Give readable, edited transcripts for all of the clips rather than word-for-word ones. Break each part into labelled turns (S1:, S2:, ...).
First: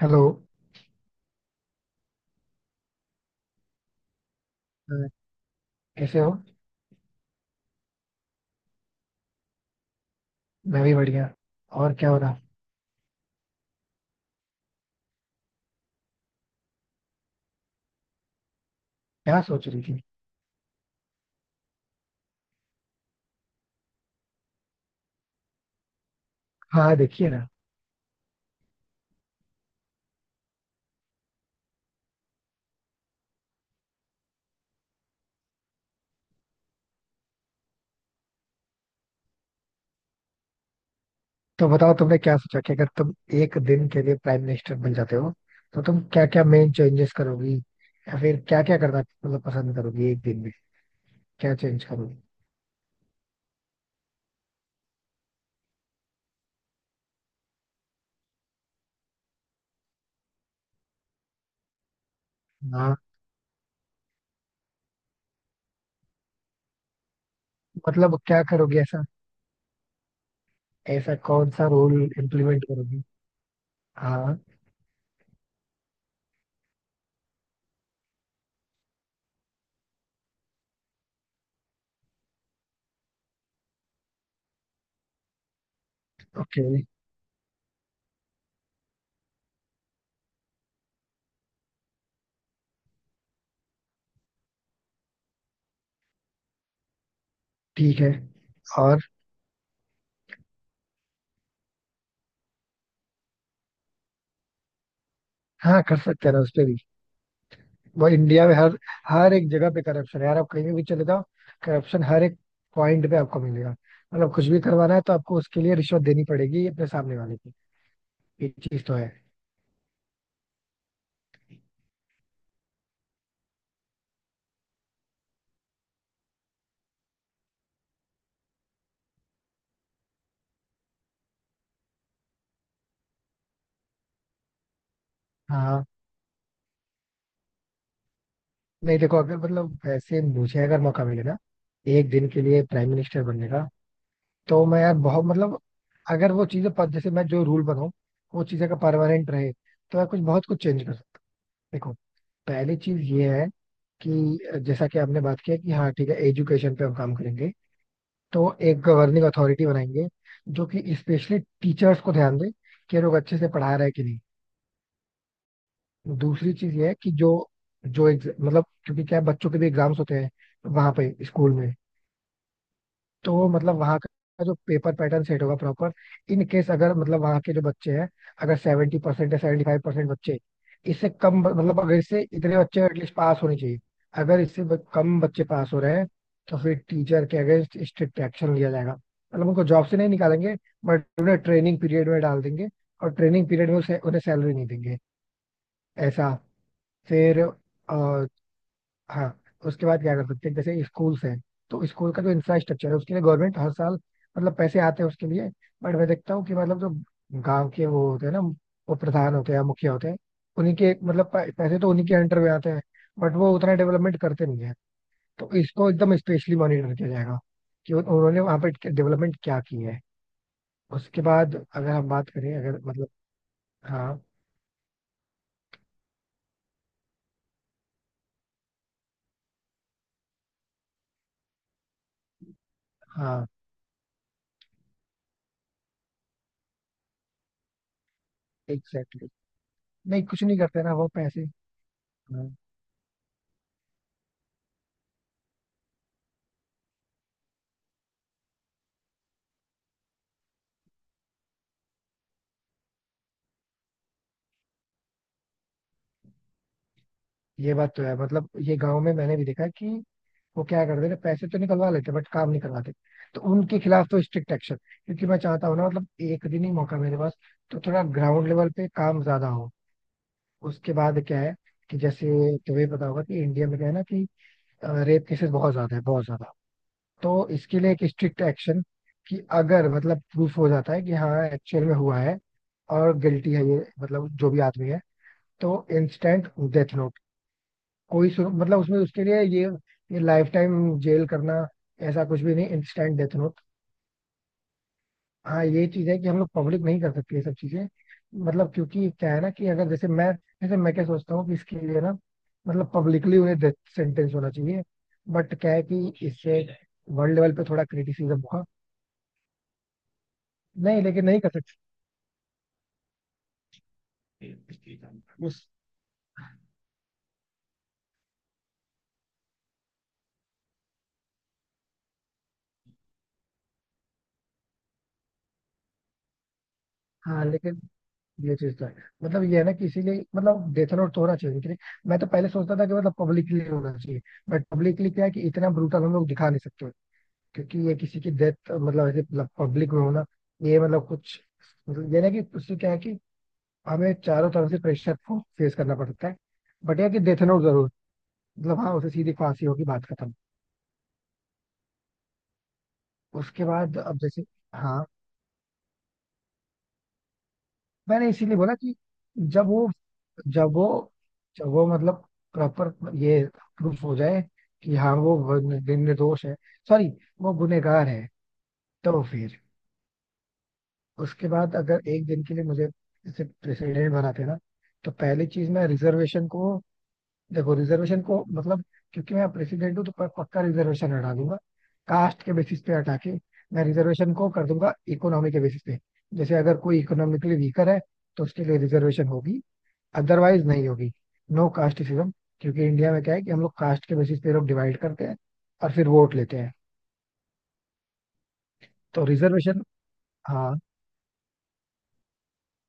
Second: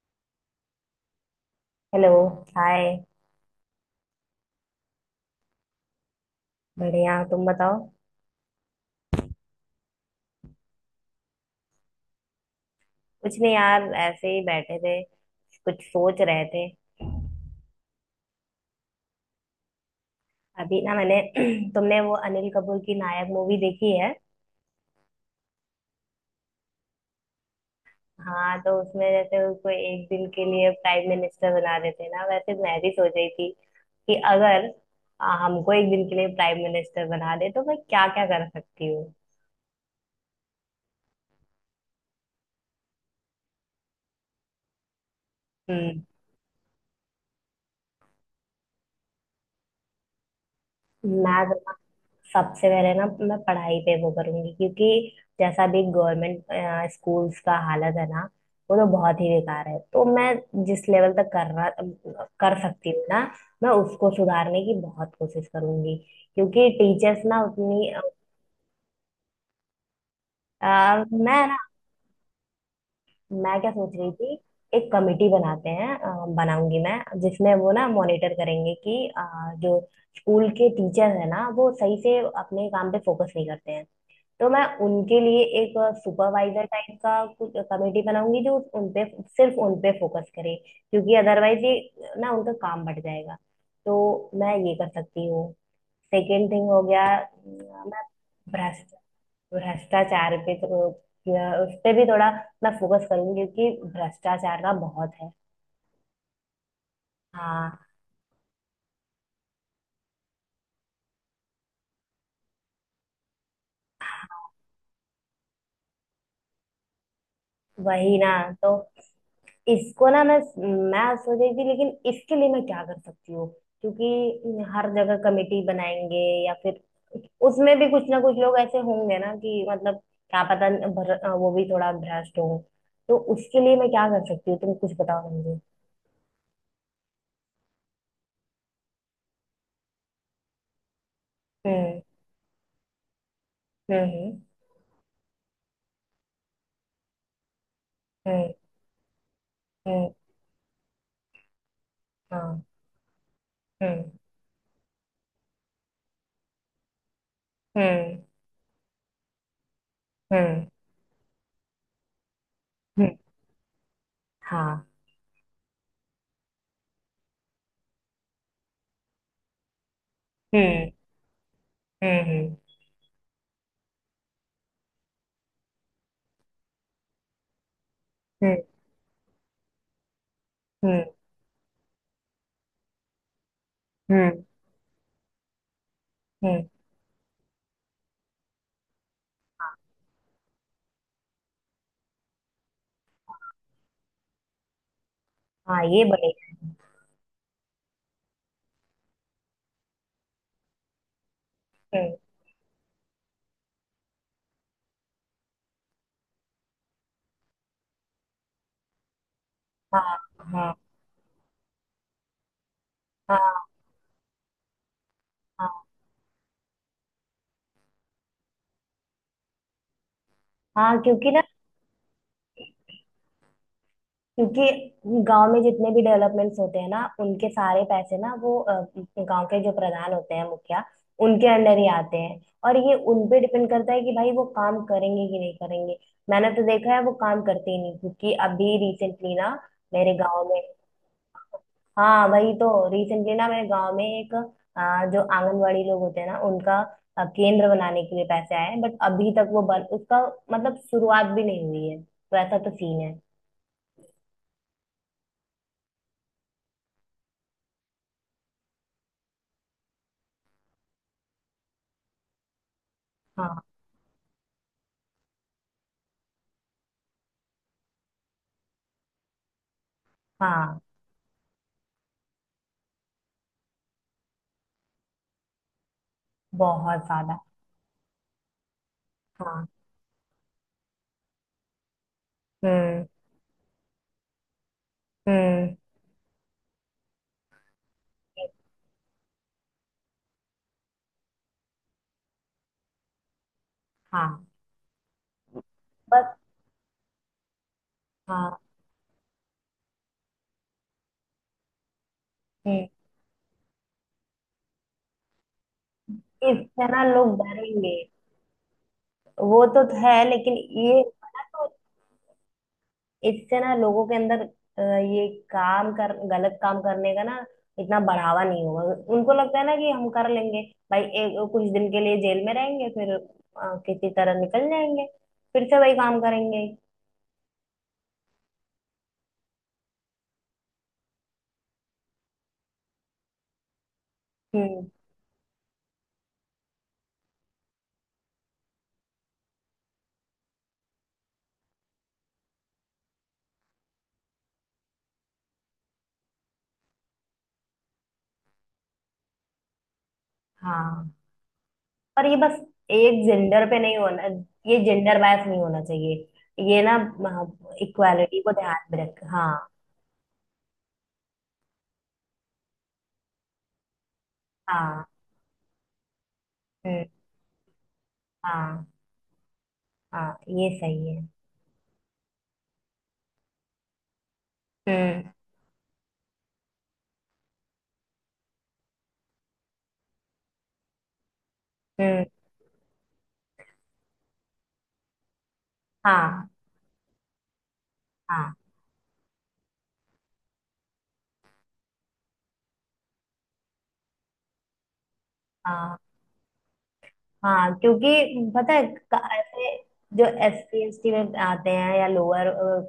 S1: Hello.
S2: Hello. Hi.
S1: अ, कैसे हो?
S2: बढ़िया, तुम बताओ।
S1: मैं भी बढ़िया। और क्या हो रहा?
S2: कुछ नहीं यार, ऐसे ही बैठे थे। कुछ सोच रहे थे।
S1: क्या सोच रही थी?
S2: अभी ना मैंने तुमने वो अनिल कपूर की नायक मूवी देखी है?
S1: हाँ, देखिए ना।
S2: हाँ, तो उसमें जैसे उसको एक दिन के लिए प्राइम मिनिस्टर बना देते हैं ना, वैसे मैं भी सोच रही थी कि अगर हमको एक दिन के लिए प्राइम मिनिस्टर बना दे तो मैं क्या क्या कर सकती हूँ।
S1: तो बताओ, तुमने क्या सोचा कि अगर तुम एक दिन के लिए प्राइम मिनिस्टर बन जाते हो तो तुम
S2: हम्म।
S1: क्या क्या मेन चेंजेस करोगी? या फिर क्या क्या करना मतलब पसंद करोगी एक दिन में?
S2: मैं
S1: क्या चेंज करोगी?
S2: सबसे पहले ना, मैं पढ़ाई पे वो करूंगी, क्योंकि जैसा भी गवर्नमेंट स्कूल्स का हालत है ना, वो तो बहुत ही बेकार है। तो मैं जिस लेवल तक कर सकती
S1: हाँ।
S2: हूँ ना, मैं उसको सुधारने की बहुत कोशिश करूंगी, क्योंकि टीचर्स ना उतनी।
S1: मतलब क्या करोगी ऐसा? ऐसा
S2: मैं
S1: कौन
S2: ना,
S1: सा रूल इम्प्लीमेंट करोगी?
S2: मैं क्या सोच रही थी।
S1: हाँ।
S2: एक कमेटी बनाऊंगी मैं, जिसमें वो ना मॉनिटर करेंगे कि जो स्कूल के टीचर है ना, वो सही से अपने काम पे फोकस नहीं करते हैं। तो मैं उनके लिए एक
S1: ओके।
S2: सुपरवाइजर टाइप का कुछ कमेटी बनाऊंगी, जो उन पे सिर्फ उन पे फोकस करे, क्योंकि अदरवाइज ये ना उनका काम बढ़ जाएगा। तो मैं ये कर सकती हूँ। सेकेंड थिंग हो गया,
S1: ठीक
S2: मैं
S1: है।
S2: भ्रष्ट
S1: और?
S2: भ्रष्टाचार पे या उस पे भी थोड़ा मैं फोकस करूंगी, क्योंकि भ्रष्टाचार का बहुत है।
S1: हाँ, कर सकते हैं ना उस पे भी।
S2: हाँ,
S1: वो इंडिया में हर हर एक जगह पे करप्शन है यार, आप कहीं भी चले जाओ, करप्शन हर एक पॉइंट पे आपको मिलेगा। मतलब कुछ भी करवाना है तो आपको उसके लिए रिश्वत देनी पड़ेगी अपने सामने वाले की।
S2: वही ना।
S1: ये
S2: तो
S1: चीज तो है।
S2: इसको ना, मैं सोच रही थी, लेकिन इसके लिए मैं क्या कर सकती हूँ। क्योंकि हर जगह कमेटी बनाएंगे या फिर उसमें भी कुछ ना कुछ लोग ऐसे होंगे ना कि मतलब क्या पता वो भी थोड़ा भ्रष्ट हो। तो उसके लिए मैं क्या कर सकती हूँ, तुम कुछ बताओ मुझे।
S1: हाँ, नहीं देखो, अगर मतलब वैसे मुझे अगर मौका मिले ना
S2: हम्म।
S1: एक दिन के लिए प्राइम मिनिस्टर बनने का,
S2: हम्म।
S1: तो मैं यार बहुत मतलब अगर वो चीजें पद जैसे मैं जो रूल बनाऊं वो
S2: हम्म।
S1: चीजें का परमानेंट रहे तो मैं
S2: हम्म।
S1: कुछ बहुत कुछ चेंज कर सकता। देखो।
S2: हाँ।
S1: पहली चीज ये है
S2: हम्म।
S1: कि जैसा कि आपने बात किया कि हाँ ठीक है, एजुकेशन पे हम काम करेंगे।
S2: हम्म।
S1: तो एक गवर्निंग अथॉरिटी बनाएंगे
S2: हम्म।
S1: जो कि स्पेशली टीचर्स को ध्यान दे कि ये लोग
S2: हम्म।
S1: अच्छे से पढ़ा रहे हैं कि नहीं।
S2: हाँ।
S1: दूसरी चीज ये है कि जो जो एग्ज- मतलब क्योंकि क्या है, बच्चों के भी एग्जाम्स होते हैं
S2: हम्म।
S1: वहां पे स्कूल में।
S2: हम्म।
S1: तो मतलब वहाँ का जो पेपर पैटर्न सेट होगा प्रॉपर। इन केस अगर मतलब वहाँ के जो बच्चे हैं,
S2: हम्म।
S1: अगर 70% या 75% बच्चे
S2: हम्म।
S1: मतलब अगर इससे इतने बच्चे एटलीस्ट पास होने चाहिए, अगर
S2: हम्म।
S1: इससे कम बच्चे पास हो रहे हैं तो
S2: हम्म।
S1: फिर टीचर के अगेंस्ट स्ट्रिक्ट एक्शन लिया जाएगा। मतलब उनको जॉब से नहीं निकालेंगे, बट उन्हें ट्रेनिंग पीरियड में डाल देंगे, और ट्रेनिंग पीरियड में उसे उन्हें सैलरी नहीं देंगे,
S2: हाँ, ये
S1: ऐसा।
S2: बनेगा।
S1: फिर, हाँ। उसके बाद क्या कर सकते हैं? जैसे स्कूल्स हैं, तो स्कूल
S2: हम्म।
S1: का जो इंफ्रास्ट्रक्चर है उसके लिए गवर्नमेंट हर साल मतलब पैसे आते हैं उसके लिए। बट मैं देखता हूँ कि मतलब जो गांव के वो होते हैं ना, वो प्रधान होते हैं या मुखिया होते
S2: हाँ।
S1: हैं,
S2: हाँ।
S1: उन्हीं के मतलब पैसे तो उन्हीं के अंडर में आते हैं, बट वो
S2: हाँ।
S1: उतना डेवलपमेंट करते नहीं है। तो
S2: हाँ।
S1: इसको एकदम स्पेशली मॉनिटर किया जाएगा कि उन्होंने वहाँ पे डेवलपमेंट क्या की है।
S2: हाँ।
S1: उसके
S2: क्योंकि ना
S1: बाद अगर हम बात करें, अगर मतलब हाँ।
S2: क्योंकि गांव में जितने भी डेवलपमेंट्स होते हैं ना, उनके सारे पैसे ना वो गांव के जो प्रधान होते हैं, मुखिया, उनके अंडर ही आते हैं। और ये उन पे
S1: हाँ,
S2: डिपेंड करता है कि भाई वो काम करेंगे कि नहीं करेंगे। मैंने तो देखा है वो काम करते ही नहीं, क्योंकि अभी
S1: एग्जैक्टली।
S2: रिसेंटली ना मेरे
S1: नहीं कुछ
S2: गांव
S1: नहीं
S2: में।
S1: करते ना वो पैसे।
S2: हाँ,
S1: हाँ,
S2: वही तो रिसेंटली ना मेरे गांव में एक जो आंगनवाड़ी लोग होते हैं ना उनका केंद्र बनाने के लिए पैसे आए हैं, बट अभी तक वो बन उसका मतलब शुरुआत भी नहीं हुई है, तो ऐसा तो सीन है।
S1: ये बात तो है, मतलब ये गांव में मैंने भी देखा है कि वो क्या करते ना, पैसे तो निकलवा लेते बट काम नहीं करवाते। तो
S2: हाँ।
S1: उनके खिलाफ तो स्ट्रिक्ट एक्शन, क्योंकि मैं चाहता हूँ ना मतलब एक दिन ही मौका मेरे पास, तो थोड़ा ग्राउंड लेवल पे काम ज्यादा हो।
S2: हाँ।
S1: उसके बाद क्या है कि जैसे तुम्हें पता होगा कि इंडिया में क्या है ना कि रेप केसेस बहुत ज्यादा है, बहुत ज्यादा।
S2: बहुत ज्यादा।
S1: तो इसके लिए एक स्ट्रिक्ट एक्शन कि
S2: हाँ।
S1: अगर मतलब प्रूफ हो जाता है कि हाँ एक्चुअल में हुआ है
S2: हम्म।
S1: और गिल्टी है ये मतलब जो भी आदमी है,
S2: हम्म।
S1: तो इंस्टेंट डेथ। कोई सुन, मतलब उसमें उसके लिए ये, लाइफ टाइम जेल करना ऐसा कुछ भी नहीं, इंस्टेंट डेथ नोट।
S2: हाँ।
S1: हाँ, ये चीज है कि
S2: बस।
S1: हम लोग पब्लिक नहीं कर सकते ये सब चीजें।
S2: हाँ।
S1: मतलब क्योंकि क्या है ना कि अगर जैसे मैं क्या सोचता हूँ कि इसके लिए ना
S2: हम्म,
S1: मतलब पब्लिकली उन्हें डेथ सेंटेंस होना चाहिए। बट क्या है कि इससे
S2: इससे ना
S1: वर्ल्ड
S2: लोग
S1: लेवल पे थोड़ा
S2: डरेंगे।
S1: क्रिटिसिज्म हुआ,
S2: वो तो है, लेकिन ये है
S1: नहीं लेकिन नहीं
S2: ना,
S1: कर
S2: तो इससे ना लोगों के अंदर
S1: सकते
S2: अ, ये
S1: उस।
S2: काम कर गलत काम करने का ना इतना बढ़ावा नहीं होगा। उनको लगता है ना कि हम कर लेंगे, भाई एक कुछ दिन के लिए जेल में रहेंगे, फिर किसी तरह निकल जाएंगे, फिर से वही काम करेंगे।
S1: हाँ लेकिन ये चीज तो है, मतलब ये है ना कि इसीलिए मतलब डेथ नोट तो होना चाहिए उनके लिए। मैं तो पहले सोचता था कि मतलब पब्लिकली होना चाहिए, बट
S2: हम्म।
S1: पब्लिकली क्या है कि इतना ब्रूटल हम लोग दिखा नहीं सकते, क्योंकि ये किसी की डेथ मतलब ऐसे पब्लिक में होना, ये मतलब कुछ, मतलब ये ना कि उससे क्या है कि हमें चारों तरफ से प्रेशर को फेस करना पड़ता है। बट यह कि डेथ नोट जरूर, मतलब हाँ, उसे सीधी फांसी होगी, बात खत्म।
S2: हाँ, पर ये बस एक जेंडर
S1: उसके
S2: पे नहीं
S1: बाद अब
S2: होना।
S1: जैसे,
S2: ये
S1: हाँ
S2: जेंडर बायस नहीं होना चाहिए ये ना,
S1: मैंने
S2: इक्वालिटी को
S1: इसीलिए बोला
S2: ध्यान
S1: कि
S2: में रख। हाँ।
S1: जब वो जब वो जब वो मतलब प्रॉपर ये प्रूफ हो जाए कि
S2: हाँ।
S1: हाँ वो दिन निर्दोष है,
S2: हम्म।
S1: सॉरी, वो गुनहगार है,
S2: हाँ।
S1: तो फिर।
S2: हाँ, ये सही है।
S1: उसके बाद अगर एक दिन के लिए मुझे जैसे प्रेसिडेंट बनाते ना, तो
S2: हम्म।
S1: पहली चीज मैं रिजर्वेशन को, देखो रिजर्वेशन को मतलब, क्योंकि मैं प्रेसिडेंट हूँ तो पक्का रिजर्वेशन हटा दूंगा।
S2: हम्म।
S1: कास्ट के बेसिस पे हटा के मैं रिजर्वेशन को कर दूंगा इकोनॉमी के बेसिस पे।
S2: हाँ।
S1: जैसे अगर कोई इकोनॉमिकली वीकर है तो
S2: हाँ।
S1: उसके लिए रिजर्वेशन होगी, अदरवाइज नहीं होगी। No casteism. क्योंकि इंडिया में क्या है कि हम लोग कास्ट के बेसिस पे लोग डिवाइड करते हैं और
S2: हाँ।
S1: फिर वोट लेते हैं।
S2: हाँ। क्योंकि पता है,
S1: तो
S2: ऐसे
S1: रिजर्वेशन।
S2: जो एस
S1: हाँ,
S2: सी एस टी में आते हैं या लोअर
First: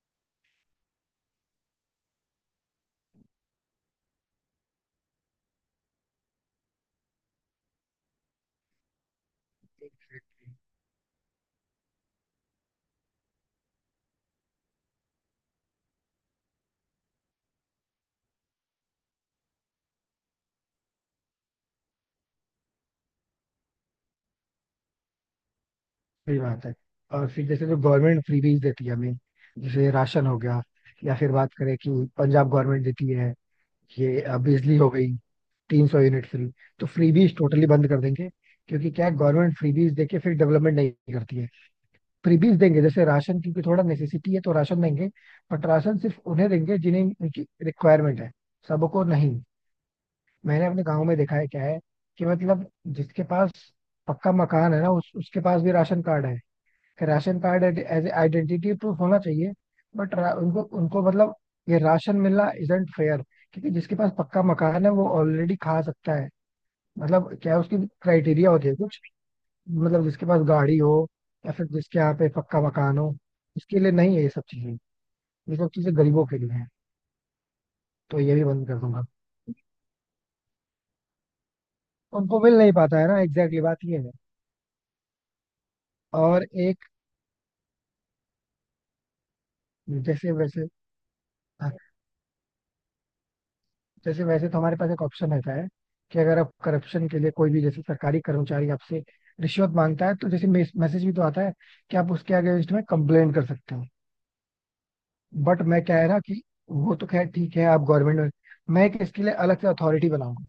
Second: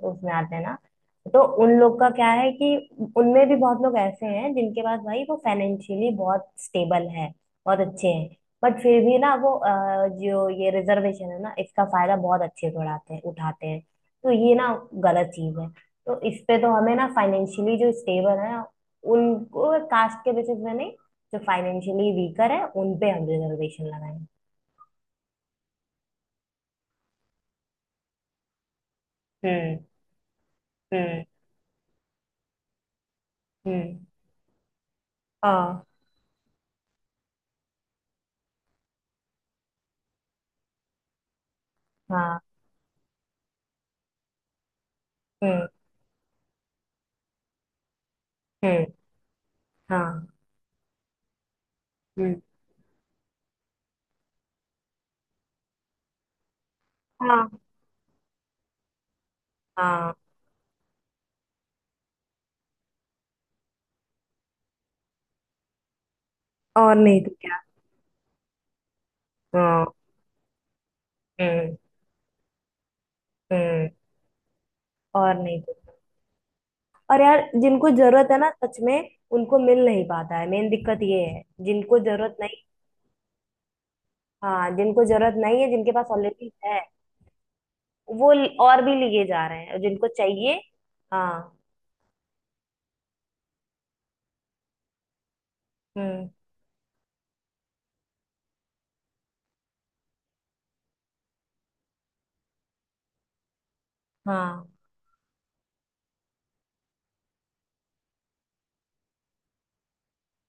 S2: उसमें आते हैं ना, तो उन लोग का क्या है कि उनमें भी बहुत लोग ऐसे हैं जिनके पास भाई वो फाइनेंशियली बहुत स्टेबल है, बहुत अच्छे हैं, बट फिर भी ना वो जो
S1: exactly.
S2: ये रिजर्वेशन है ना, इसका फायदा बहुत अच्छे से उड़ाते हैं उठाते हैं। तो ये ना गलत चीज है। तो इस पे तो हमें ना फाइनेंशियली जो स्टेबल है उनको कास्ट के बेसिस में नहीं, जो फाइनेंशियली वीकर है उन पे हम रिजर्वेशन लगाएं।
S1: सही बात है। और फिर जैसे जो गवर्नमेंट फ्रीबीज देती है हमें,
S2: हम्म।
S1: जैसे राशन हो गया, या
S2: हम्म।
S1: फिर बात करें कि पंजाब गवर्नमेंट देती है,
S2: हम्म।
S1: ये बिजली हो गई,
S2: हाँ।
S1: 300 यूनिट फ्री, तो फ्रीबीज टोटली बंद कर देंगे। क्योंकि क्या है, गवर्नमेंट फ्रीबीज देके फिर डेवलपमेंट नहीं करती है।
S2: हाँ।
S1: फ्रीबीज देंगे जैसे राशन, क्योंकि थोड़ा नेसेसिटी है तो राशन देंगे, बट
S2: हम्म।
S1: राशन सिर्फ उन्हें देंगे जिन्हें उनकी रिक्वायरमेंट है,
S2: हम्म।
S1: सबको नहीं।
S2: हाँ।
S1: मैंने अपने गांव में देखा है क्या है कि
S2: हम्म,
S1: मतलब जिसके पास पक्का मकान है ना उसके पास भी राशन कार्ड है, कि राशन
S2: हाँ।
S1: कार्ड एज आइडेंटिटी प्रूफ होना चाहिए। बट
S2: हाँ।
S1: उनको उनको मतलब ये राशन मिलना इजंट फेयर, क्योंकि जिसके पास पक्का मकान है वो ऑलरेडी खा सकता है।
S2: और नहीं तो
S1: मतलब क्या है,
S2: क्या।
S1: उसकी क्राइटेरिया होती है कुछ,
S2: हाँ।
S1: मतलब जिसके पास गाड़ी हो या फिर
S2: हम्म।
S1: जिसके यहाँ पे पक्का मकान हो, उसके
S2: हम्म।
S1: लिए नहीं है ये सब चीजें।
S2: और
S1: ये
S2: नहीं
S1: सब
S2: तो क्या।
S1: चीजें गरीबों के लिए है।
S2: और यार जिनको
S1: तो
S2: जरूरत
S1: ये
S2: है
S1: भी
S2: ना
S1: बंद
S2: सच
S1: कर दूंगा।
S2: में, उनको मिल नहीं पाता है, मेन दिक्कत ये है, जिनको जरूरत
S1: उनको मिल
S2: नहीं।
S1: नहीं पाता है ना, एग्जैक्टली बात ये है।
S2: हाँ, जिनको जरूरत नहीं है, जिनके पास
S1: और
S2: ऑलरेडी है
S1: एक,
S2: वो और भी लिए जा रहे हैं, और जिनको
S1: जैसे
S2: चाहिए।
S1: वैसे,
S2: हाँ।
S1: हाँ, जैसे वैसे तो हमारे पास एक ऑप्शन रहता है कि
S2: हम्म।
S1: अगर आप करप्शन के लिए कोई भी जैसे सरकारी कर्मचारी आपसे रिश्वत मांगता है, तो जैसे मैसेज भी तो आता है कि आप उसके अगेंस्ट में कंप्लेन कर सकते हो।
S2: हाँ।
S1: बट मैं क्या है ना कि वो तो खैर ठीक है, आप गवर्नमेंट में, मैं एक इसके लिए अलग से अथॉरिटी बनाऊंगा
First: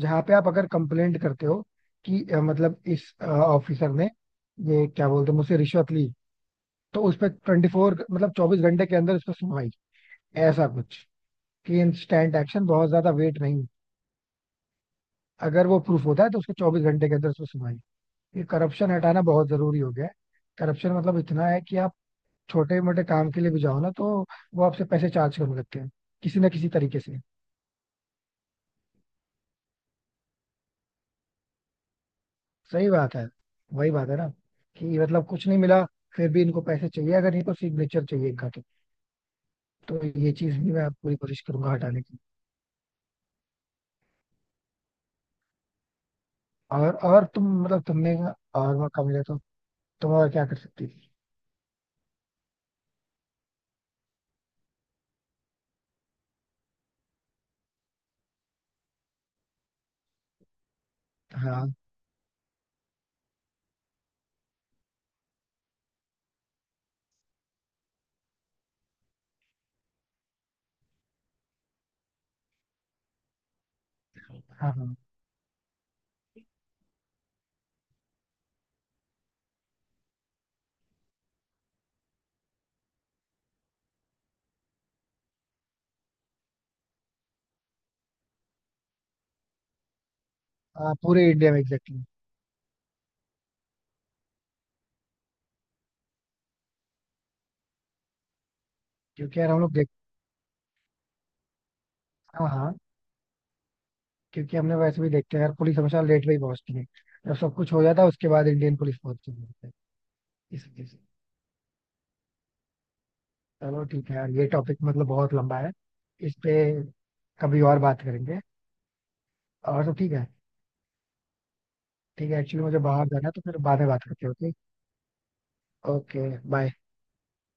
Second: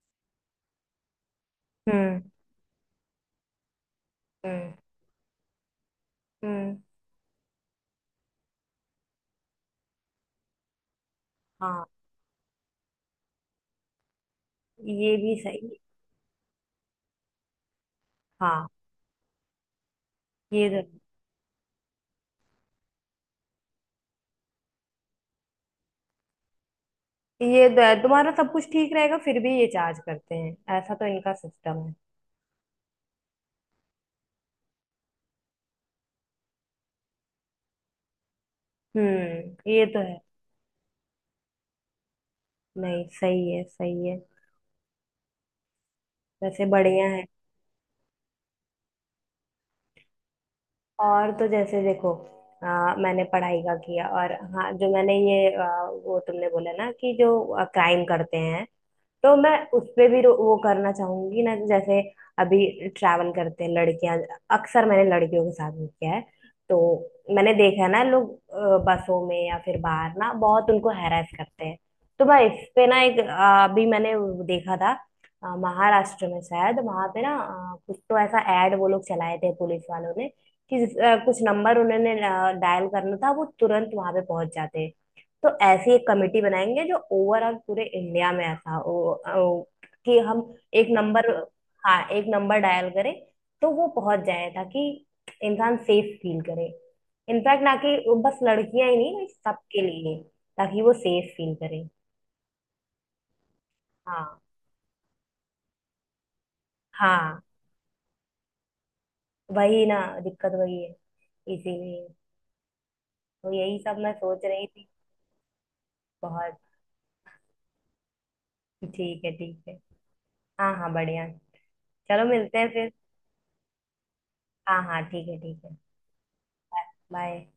S1: जहाँ पे आप अगर कंप्लेंट करते हो
S2: हम्म।
S1: कि मतलब इस ऑफिसर ने
S2: हम्म।
S1: ये क्या बोलते हैं मुझसे रिश्वत ली,
S2: हम्म।
S1: तो उस पर 24 मतलब 24 घंटे के अंदर उस पर सुनवाई, ऐसा कुछ, कि
S2: हाँ,
S1: इंस्टेंट एक्शन, बहुत ज्यादा वेट नहीं।
S2: ये भी
S1: अगर
S2: सही।
S1: वो प्रूफ होता है तो उसके 24 घंटे के अंदर उस पर सुनवाई। ये
S2: हाँ,
S1: करप्शन हटाना बहुत जरूरी हो गया है।
S2: ये तो
S1: करप्शन मतलब इतना है कि आप छोटे मोटे काम के लिए भी जाओ ना, तो वो आपसे पैसे चार्ज करने लगते हैं, किसी ना किसी तरीके से।
S2: तुम्हारा सब कुछ ठीक रहेगा फिर भी ये चार्ज करते हैं, ऐसा तो इनका सिस्टम है।
S1: सही बात है, वही बात है ना कि मतलब कुछ नहीं मिला, फिर भी इनको पैसे चाहिए अगर नहीं तो सिग्नेचर चाहिए इनका, तो
S2: हम्म, ये तो
S1: तो
S2: है।
S1: ये चीज भी मैं पूरी कोशिश करूंगा हटाने की।
S2: नहीं, सही है, सही है। वैसे
S1: और
S2: बढ़िया है।
S1: और तुम मतलब तुमने, और मौका मिला तो तुम और क्या कर सकती थी?
S2: और तो जैसे देखो, मैंने पढ़ाई का किया, और हाँ, जो मैंने ये आ, वो तुमने बोला ना कि जो क्राइम करते हैं, तो मैं उस पे भी वो करना चाहूंगी ना,
S1: हाँ।
S2: जैसे अभी ट्रैवल करते हैं लड़कियां, अक्सर मैंने लड़कियों के साथ भी किया है। तो मैंने देखा है ना, लोग बसों में या फिर बाहर ना बहुत उनको हैरेस करते हैं। तो मैं इस पे ना अभी मैंने वो
S1: हाँ।
S2: देखा था
S1: हाँ,
S2: अ, महाराष्ट्र में शायद वहां पे ना, कुछ तो ऐसा ऐड वो लोग चलाए थे पुलिस वालों ने कि कुछ नंबर उन्होंने डायल करना था, वो तुरंत वहां पे पहुंच जाते। तो ऐसी एक कमेटी बनाएंगे जो ओवरऑल पूरे इंडिया में ऐसा हो, कि हम एक
S1: हाँ
S2: नंबर,
S1: पूरे इंडिया में,
S2: हाँ,
S1: एग्जैक्टली।
S2: एक नंबर डायल करें, तो वो पहुंच जाए, ताकि इंसान सेफ फील करे। इनफैक्ट ना कि वो बस लड़कियां ही नहीं, भाई
S1: क्योंकि यार हम लोग
S2: सबके
S1: देख,
S2: लिए, ताकि वो सेफ फील करे।
S1: हाँ, हाँ,
S2: हाँ।
S1: क्योंकि हमने वैसे भी देखते हैं यार पुलिस हमेशा लेट में ही पहुंचती है। जब
S2: हाँ।
S1: सब कुछ हो जाता है उसके बाद इंडियन पुलिस पहुंचती है,
S2: वही ना। दिक्कत
S1: इस
S2: वही
S1: वजह
S2: है,
S1: से।
S2: इसीलिए। तो यही
S1: चलो
S2: सब
S1: ठीक
S2: मैं
S1: है यार,
S2: सोच
S1: ये
S2: रही
S1: टॉपिक
S2: थी।
S1: मतलब बहुत लंबा है, इस पे
S2: बहुत।
S1: कभी और बात करेंगे।
S2: ठीक है, ठीक है।
S1: और तो ठीक है।
S2: हाँ, हाँ, बढ़िया। चलो,
S1: ठीक है,
S2: मिलते
S1: एक्चुअली
S2: हैं
S1: मुझे
S2: फिर।
S1: बाहर जाना है तो फिर बाद में बात करते हैं।
S2: हाँ, हाँ, ठीक है, ठीक है।
S1: Okay, okay, bye.
S2: बाय।